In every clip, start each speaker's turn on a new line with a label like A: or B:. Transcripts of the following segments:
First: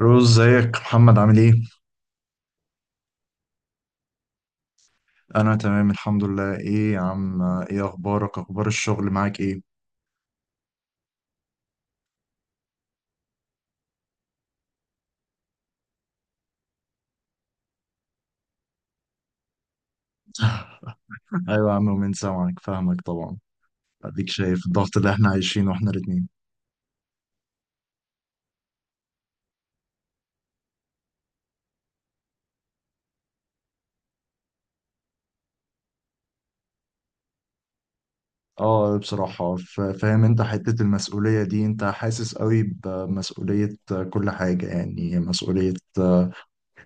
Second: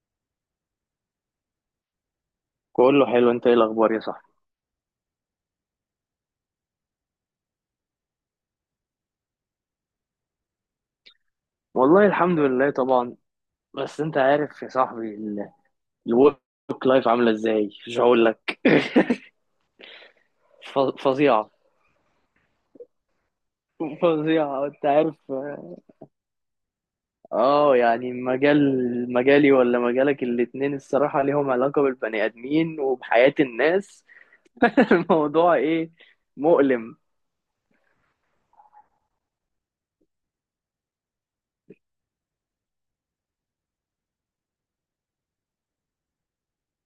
A: روز، ازيك محمد؟ عامل ايه؟
B: كله حلو، انت ايه الاخبار يا صاحبي؟
A: انا تمام الحمد لله. ايه يا عم، ايه اخبارك؟ اخبار الشغل معاك ايه؟
B: والله الحمد لله طبعا. بس انت عارف يا صاحبي الورك لايف عامله ازاي مش هقول لك. فظيعه.
A: ايوه يا عم، ومن سامعك فاهمك طبعا. اديك شايف
B: فظيعه انت
A: الضغط اللي احنا
B: عارف.
A: عايشينه احنا الاتنين.
B: اه يعني مجالي ولا مجالك، الاتنين الصراحه ليهم علاقه بالبني ادمين وبحياه الناس. الموضوع ايه؟ مؤلم.
A: اه بصراحة فاهم، انت حتة المسؤولية دي انت حاسس قوي بمسؤولية. كل حاجة يعني مسؤولية.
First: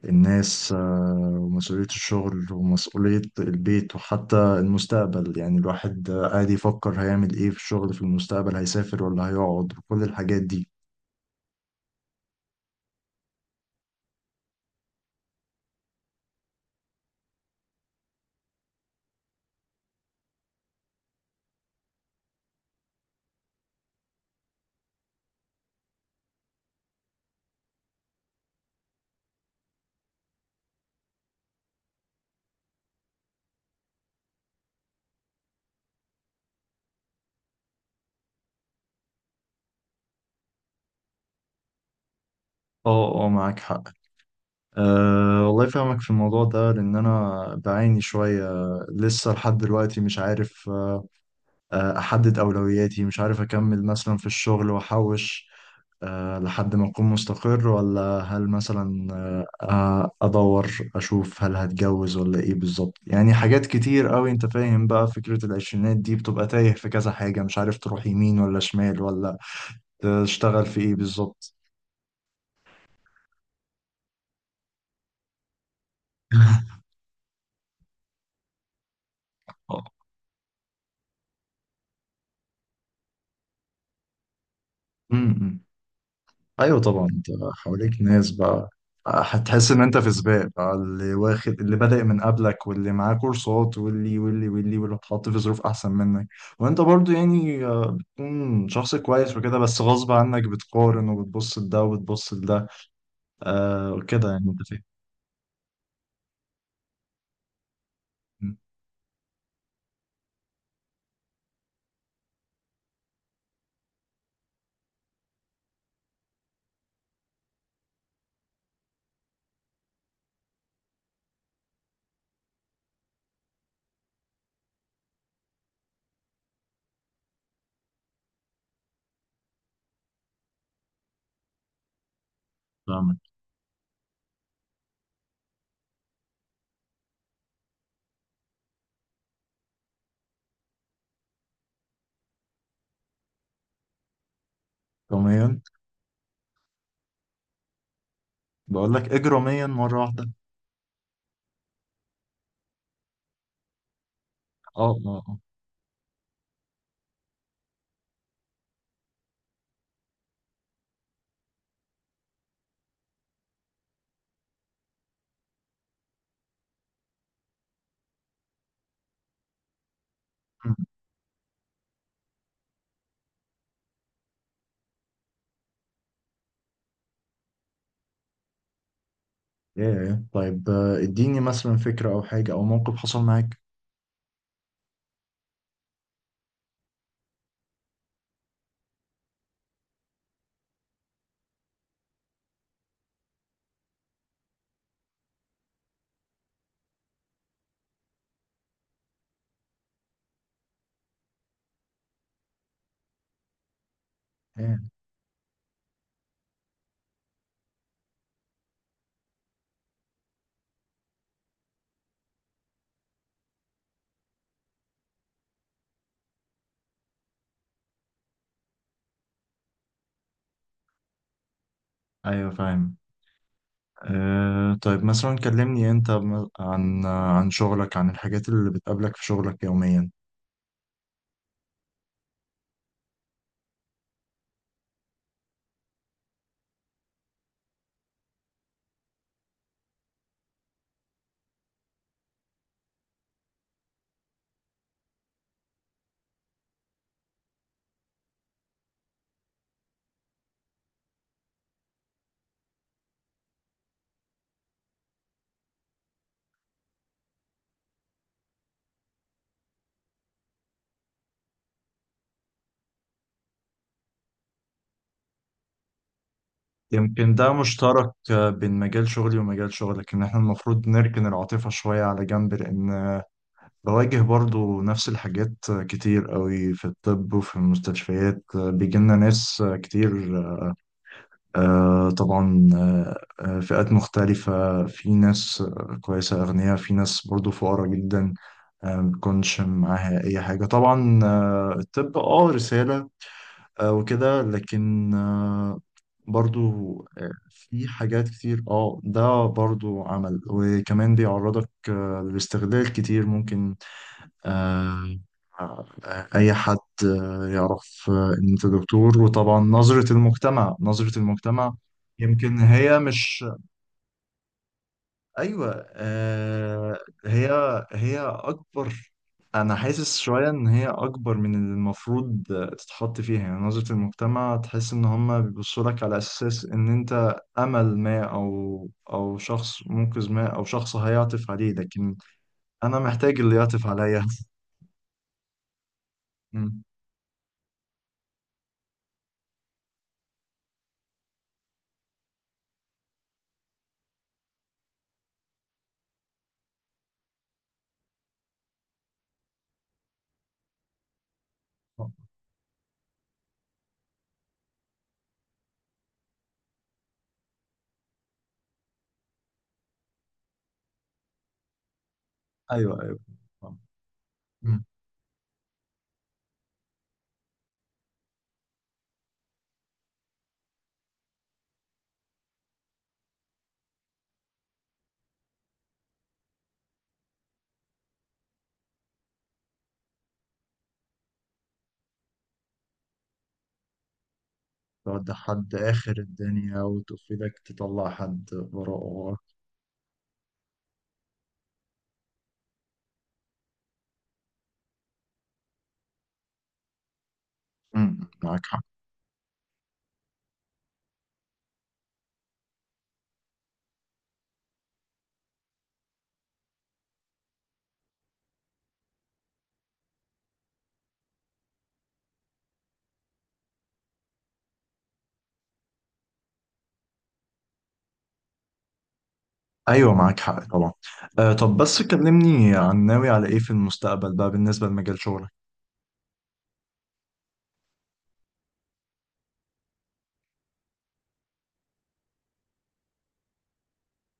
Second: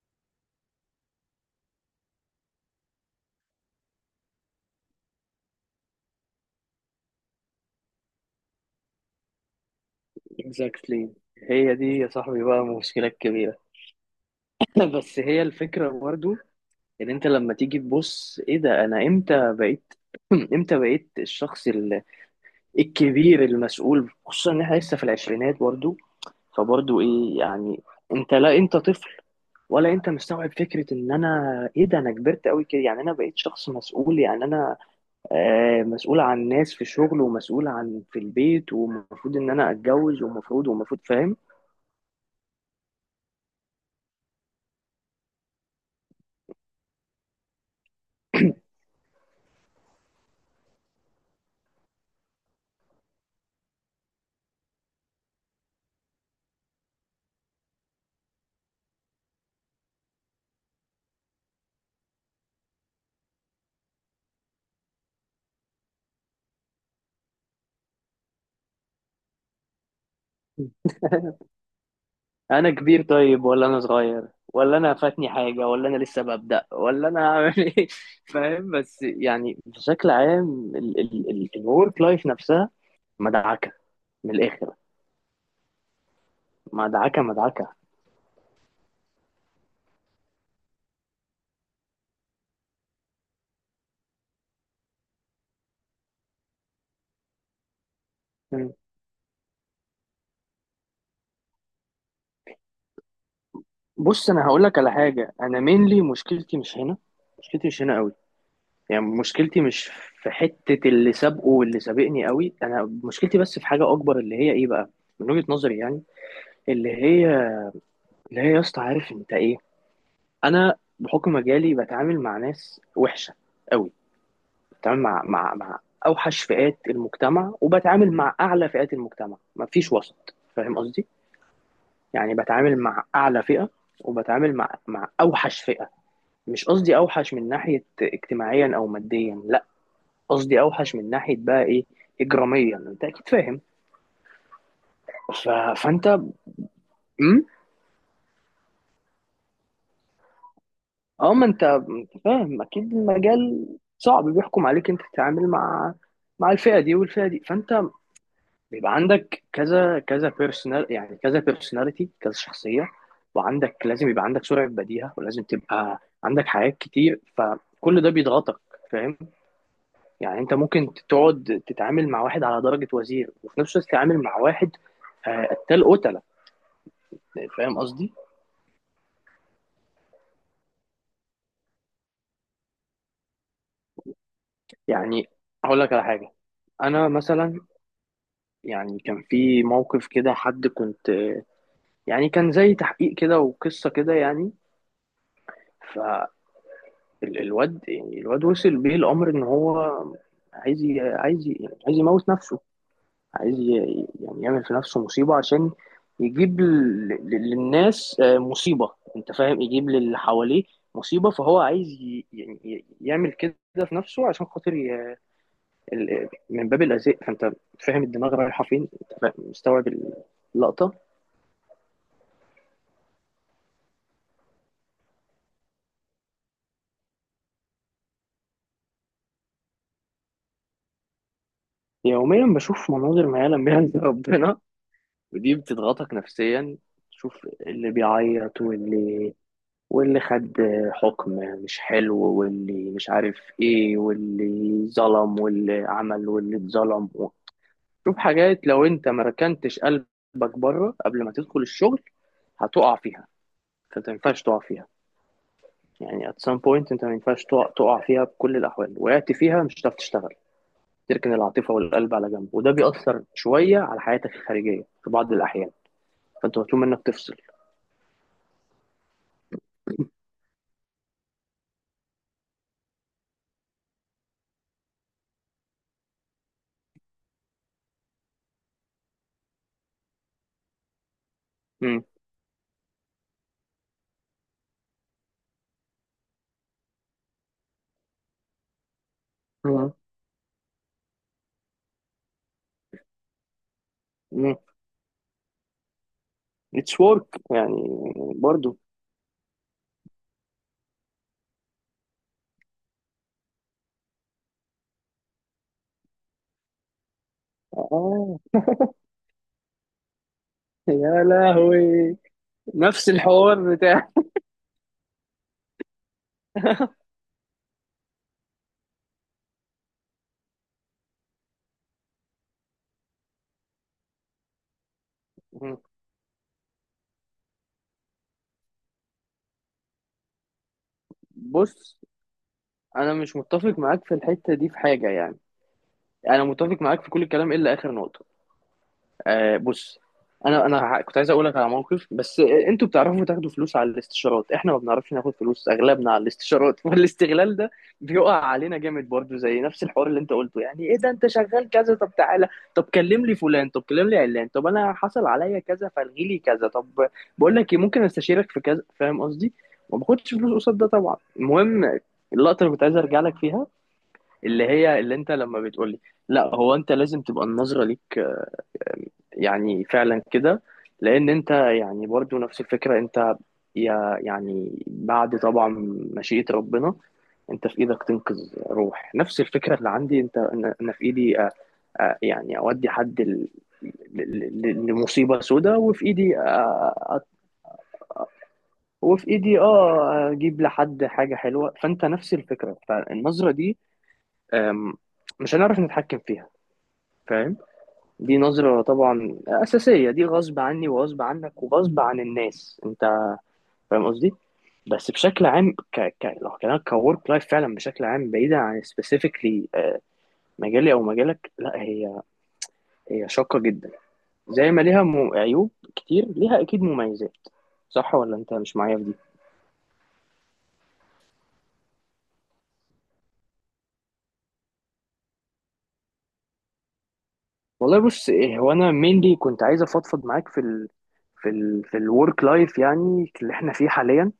A: الناس ومسؤولية الشغل ومسؤولية البيت وحتى المستقبل. يعني الواحد قاعد يفكر هيعمل ايه في الشغل، في المستقبل هيسافر ولا هيقعد، وكل الحاجات دي.
B: Exactly. هي دي يا صاحبي بقى مشكله كبيره. بس هي الفكره برضو، ان انت لما تيجي تبص ايه ده، انا امتى بقيت؟ امتى بقيت الشخص الكبير المسؤول؟ خصوصا ان احنا لسه في العشرينات برضو. فبرضو ايه يعني؟ انت لا انت طفل، ولا انت مستوعب فكرة ان انا، ايه ده انا كبرت قوي كده؟ يعني انا بقيت شخص مسؤول. يعني انا آه، مسؤول عن ناس في الشغل، ومسؤول عن في البيت، ومفروض ان انا اتجوز، ومفروض، ومفروض، فاهم.
A: اه اه، معاك حق. أه والله فاهمك في الموضوع ده، لأن أنا بعاني شوية. لسه لحد دلوقتي مش عارف أحدد أولوياتي، مش عارف أكمل مثلا في الشغل وأحوش أه لحد ما أكون مستقر، ولا هل مثلا أدور أشوف هل هتجوز ولا إيه بالظبط. يعني حاجات كتير أوي. أنت فاهم بقى، فكرة العشرينات دي بتبقى تايه في كذا حاجة، مش عارف تروح يمين ولا شمال ولا تشتغل في إيه بالظبط.
B: انا كبير طيب ولا انا صغير؟ ولا انا فاتني حاجه؟ ولا انا لسه ببدا؟ ولا انا هعمل ايه؟ فاهم، بس يعني
A: آه.
B: بشكل عام. الورك لايف نفسها مدعكه من الاخر.
A: م- م. ايوه طبعا،
B: مدعكه
A: انت
B: مدعكه.
A: حواليك ناس بقى، هتحس ان انت في سباق بقى، اللي واخد، اللي بادئ من قبلك، واللي معاه كورسات، واللي اتحط في ظروف احسن منك. وانت برضو يعني بتكون
B: مم.
A: شخص كويس وكده، بس غصب عنك بتقارن وبتبص لده وبتبص لده. آه
B: بص
A: كده، يعني
B: انا
A: انت
B: هقول لك
A: فاهم.
B: على حاجه، انا مينلي مشكلتي مش هنا. مشكلتي مش هنا قوي.
A: مم،
B: يعني مشكلتي مش في حته اللي سابقه واللي سابقني قوي. انا مشكلتي بس في حاجه اكبر، اللي هي ايه بقى، من وجهه نظري يعني، اللي هي، اللي هي يا اسطى عارف انت ايه؟ انا بحكم مجالي بتعامل مع ناس وحشه قوي. بتعامل مع اوحش فئات المجتمع، وبتعامل مع اعلى فئات المجتمع. مفيش وسط، فاهم قصدي؟ يعني بتعامل مع
A: فاهمك.
B: اعلى فئه، وبتعامل مع اوحش فئه. مش قصدي اوحش من ناحيه اجتماعيا او ماديا، لا، قصدي اوحش من ناحيه بقى ايه، اجراميا، انت اكيد فاهم. ف...
A: اجراميا؟
B: فانت، امم
A: بقول لك اجراميا مره واحده.
B: اه ما انت أنت فاهم اكيد، المجال صعب، بيحكم
A: اه
B: عليك انت
A: اه اه.
B: تتعامل مع الفئه دي والفئه دي. فانت بيبقى عندك كذا، كذا بيرسونال يعني كذا بيرسوناليتي، كذا شخصية. وعندك لازم يبقى عندك سرعة بديهة، ولازم تبقى عندك حاجات كتير، فكل ده بيضغطك، فاهم؟ يعني انت
A: مم،
B: ممكن تقعد تتعامل مع واحد على درجة وزير، وفي نفس الوقت تتعامل مع واحد آه، قتال، قتلة. فاهم قصدي؟
A: ايه إيه. طيب اديني مثلا فكره او حاجه او موقف حصل معاك.
B: يعني هقول لك على حاجة. انا مثلا، يعني كان في موقف كده، حد كنت، يعني كان زي تحقيق كده وقصة كده يعني. الواد، يعني الواد وصل بيه الامر ان هو عايز عايز يموت نفسه. عايز يعمل في
A: ايه،
B: نفسه مصيبه، عشان يجيب للناس آه، مصيبه، انت فاهم، يجيب للي حواليه مصيبه. فهو عايز يعمل كده في نفسه عشان خاطر من باب الاذى. فانت فاهم الدماغ رايحه فين، انت فاهم، مستوعب اللقطه.
A: ايوه فاهم. طيب مثلا كلمني انت عن شغلك، عن الحاجات اللي بتقابلك في شغلك يوميا.
B: يوميا بشوف مناظر ما يعلم بها الا ربنا، ودي بتضغطك نفسيا. تشوف اللي بيعيط، واللي خد حكم مش حلو، واللي مش عارف ايه، واللي ظلم، واللي عمل، واللي اتظلم. شوف حاجات لو انت ما ركنتش قلبك بره قبل ما تدخل الشغل هتقع فيها. فانت ما ينفعش تقع فيها. يعني at some point انت ما ينفعش تقع فيها. بكل الاحوال، وقعت فيها مش هتعرف تشتغل. تركن العاطفة والقلب على جنب، وده بيأثر شوية على حياتك الخارجية في بعض الأحيان. فأنت مطلوب منك
A: يمكن
B: تفصل.
A: ده مشترك بين مجال شغلي ومجال شغلك، ان احنا المفروض نركن العاطفة شوية على جنب. لان بواجه برضو نفس الحاجات كتير قوي في الطب وفي المستشفيات. بيجيلنا ناس كتير،
B: امم
A: طبعا، فئات مختلفة، في ناس كويسة أغنياء، في ناس برضو فقراء جدا ما تكونش معاها أي حاجة طبعا. الطب اه رسالة وكده،
B: امم
A: لكن برضو
B: اتس ورك يعني.
A: في حاجات كتير.
B: برضو
A: اه ده برضو عمل، وكمان بيعرضك للاستغلال كتير ممكن. آه، آه، أي حد يعرف
B: اه.
A: إن أنت دكتور، وطبعا نظرة المجتمع، نظرة
B: يا
A: المجتمع
B: لهوي،
A: يمكن هي
B: نفس
A: مش،
B: الحوار بتاع.
A: ايوه آه. هي، هي اكبر. انا حاسس شويه ان هي اكبر من اللي المفروض تتحط فيها. يعني نظره المجتمع، تحس ان هم بيبصوا لك على اساس ان انت امل ما او شخص منقذ ما او شخص هيعطف عليه،
B: بص
A: لكن انا
B: انا مش
A: محتاج اللي
B: متفق
A: يعطف
B: معاك في
A: عليا.
B: الحته دي في حاجه يعني. انا متفق
A: مم.
B: معاك في كل الكلام الا اخر نقطه. آه بص، كنت عايز اقول لك على موقف، بس آه، انتوا بتعرفوا تاخدوا فلوس على الاستشارات، احنا ما بنعرفش ناخد فلوس اغلبنا على الاستشارات. والاستغلال ده بيقع علينا جامد برضو، زي نفس الحوار اللي انت قلته. يعني ايه ده انت شغال كذا؟ طب تعالى، طب كلم لي فلان، طب كلم لي علان، طب انا حصل عليا كذا فالغي لي كذا، طب بقول لك ايه ممكن استشيرك في كذا، فاهم قصدي؟ ما باخدش فلوس قصاد ده طبعا. المهم، اللقطه اللي كنت عايز
A: ايوه ايوه.
B: ارجع لك فيها، اللي
A: مم.
B: هي اللي انت لما بتقول لي، لا هو انت لازم تبقى النظره ليك يعني فعلا كده. لان انت يعني برضو نفس الفكره، انت يا يعني بعد طبعا مشيئه ربنا، انت في ايدك تنقذ روح. نفس الفكره اللي عندي. انت انا في ايدي اودي حد
A: تودي
B: لمصيبه
A: حد
B: سوداء، وفي
A: اخر
B: ايدي
A: الدنيا
B: أ-
A: وتقفلك تطلع حد
B: وفي
A: وراه.
B: ايدي اه اجيب لحد حاجه حلوه. فانت نفس الفكره، فالنظره دي أم، مش هنعرف نتحكم فيها، فاهم؟
A: مم.
B: دي
A: معاك
B: نظرة
A: حق.
B: طبعا أساسية، دي غصب عني وغصب عنك وغصب عن الناس، أنت فاهم قصدي؟ بس بشكل عام لو كلامك كورك لايف فعلا بشكل عام، بعيدا عن سبيسيفيكلي مجالي أو مجالك، لا هي، هي شاقة جدا. زي ما ليها عيوب كتير، ليها أكيد مميزات. صح ولا أنت مش معايا في دي؟
A: ايوه معاك حق طبعا. آه، طب بس كلمني عن ناوي على ايه في المستقبل بقى بالنسبه لمجال شغلك.
B: والله بص إيه، هو أنا مينلي كنت عايز أفضفض معاك في في الورك لايف يعني اللي إحنا فيه حاليا.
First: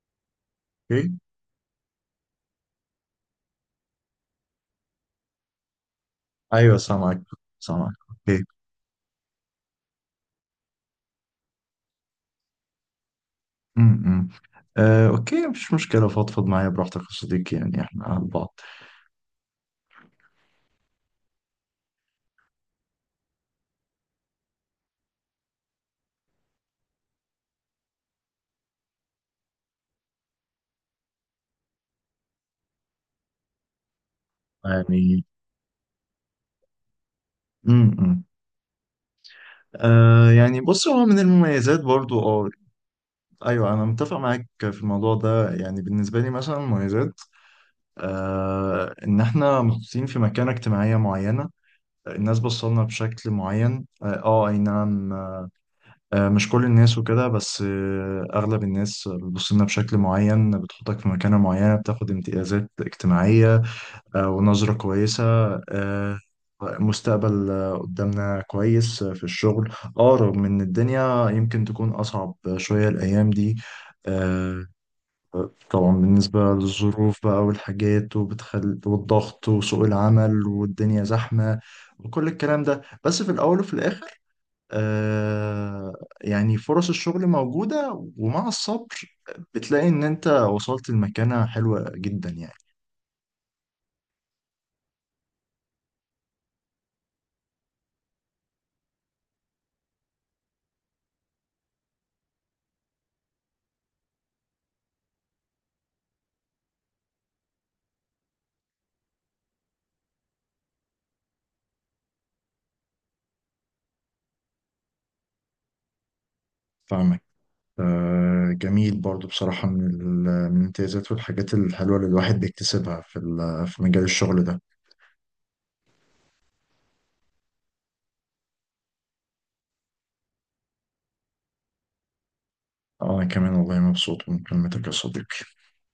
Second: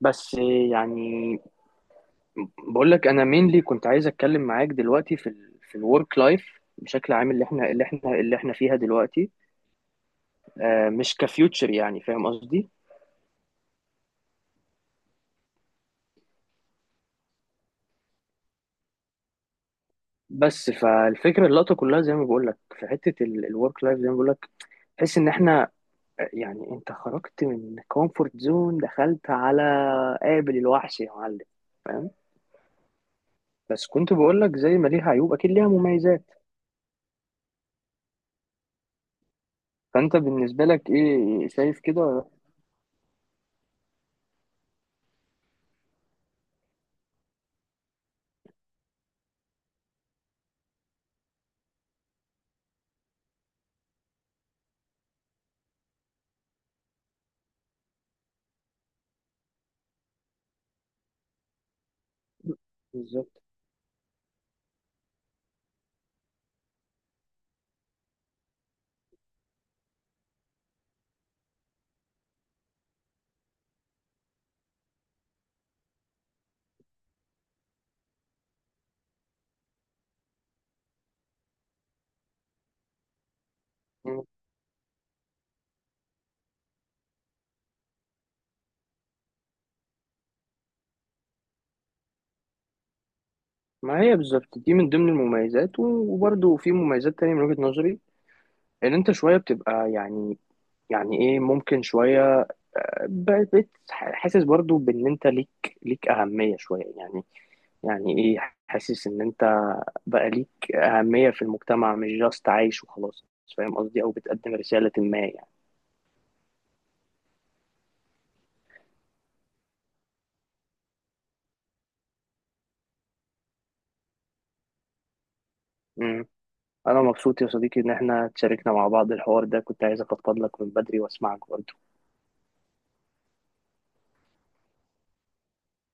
B: بس
A: اوكي.
B: يعني بقول لك انا مينلي كنت عايز اتكلم معاك دلوقتي في في الورك لايف
A: ايوه
B: بشكل
A: سامعك،
B: عام، اللي احنا
A: سامعك. اوكي.
B: فيها دلوقتي، آه، مش كفيوتشر، يعني فاهم قصدي.
A: امم، إمم. آه اوكي، مفيش مشكله، فضفض معايا براحتك يا صديقي، يعني احنا على بعض.
B: بس فالفكره اللقطه كلها زي ما بقول لك، في حته الورك لايف زي ما بقول لك، تحس ان احنا آه، يعني انت خرجت من كومفورت زون، دخلت على قابل الوحش يا معلم، فاهم؟ بس كنت بقول لك زي ما ليها
A: يعني،
B: عيوب اكيد ليها مميزات.
A: امم، إمم.
B: فانت
A: آه يعني،
B: بالنسبه
A: بص،
B: لك
A: هو من
B: ايه
A: المميزات
B: شايف
A: برضو
B: كده؟
A: اه. ايوه، انا متفق معاك في الموضوع ده. يعني بالنسبه لي مثلا مميزات، آه إن إحنا محطوطين في مكانة اجتماعية معينة، الناس بصلنا بشكل معين. آه آه، أي نعم. آه مش كل الناس وكده بس، آه أغلب الناس بتبصلنا بشكل معين، بتحطك في مكانة معينة، بتاخد امتيازات
B: بالظبط.
A: اجتماعية، آه ونظرة كويسة. آه، مستقبل قدامنا كويس في الشغل. اه رغم ان الدنيا يمكن تكون اصعب شوية الايام دي، آه، طبعا بالنسبة للظروف بقى والحاجات والضغط وسوق العمل والدنيا زحمة وكل الكلام ده. بس في الأول وفي الآخر آه يعني فرص الشغل موجودة، ومع الصبر بتلاقي إن أنت وصلت لمكانة حلوة جدا يعني.
B: ما هي بالظبط دي من ضمن المميزات، وبرضه في مميزات تانية من وجهة نظري، ان انت شوية بتبقى يعني، يعني ايه، ممكن شوية حاسس برضه بان انت ليك، ليك اهمية شوية يعني. يعني ايه، حاسس ان انت بقى ليك اهمية في المجتمع، مش جاست عايش وخلاص، فاهم قصدي؟ او بتقدم رسالة ما يعني.
A: فاهمك. آه جميل برضو بصراحة من من الامتيازات والحاجات الحلوة اللي الواحد بيكتسبها في في مجال الشغل ده.
B: مم. انا مبسوط يا صديقي ان احنا تشاركنا مع بعض الحوار ده، كنت عايز افضفض لك من بدري واسمعك برضه.
A: أنا كمان والله مبسوط من كلمتك يا صديقي.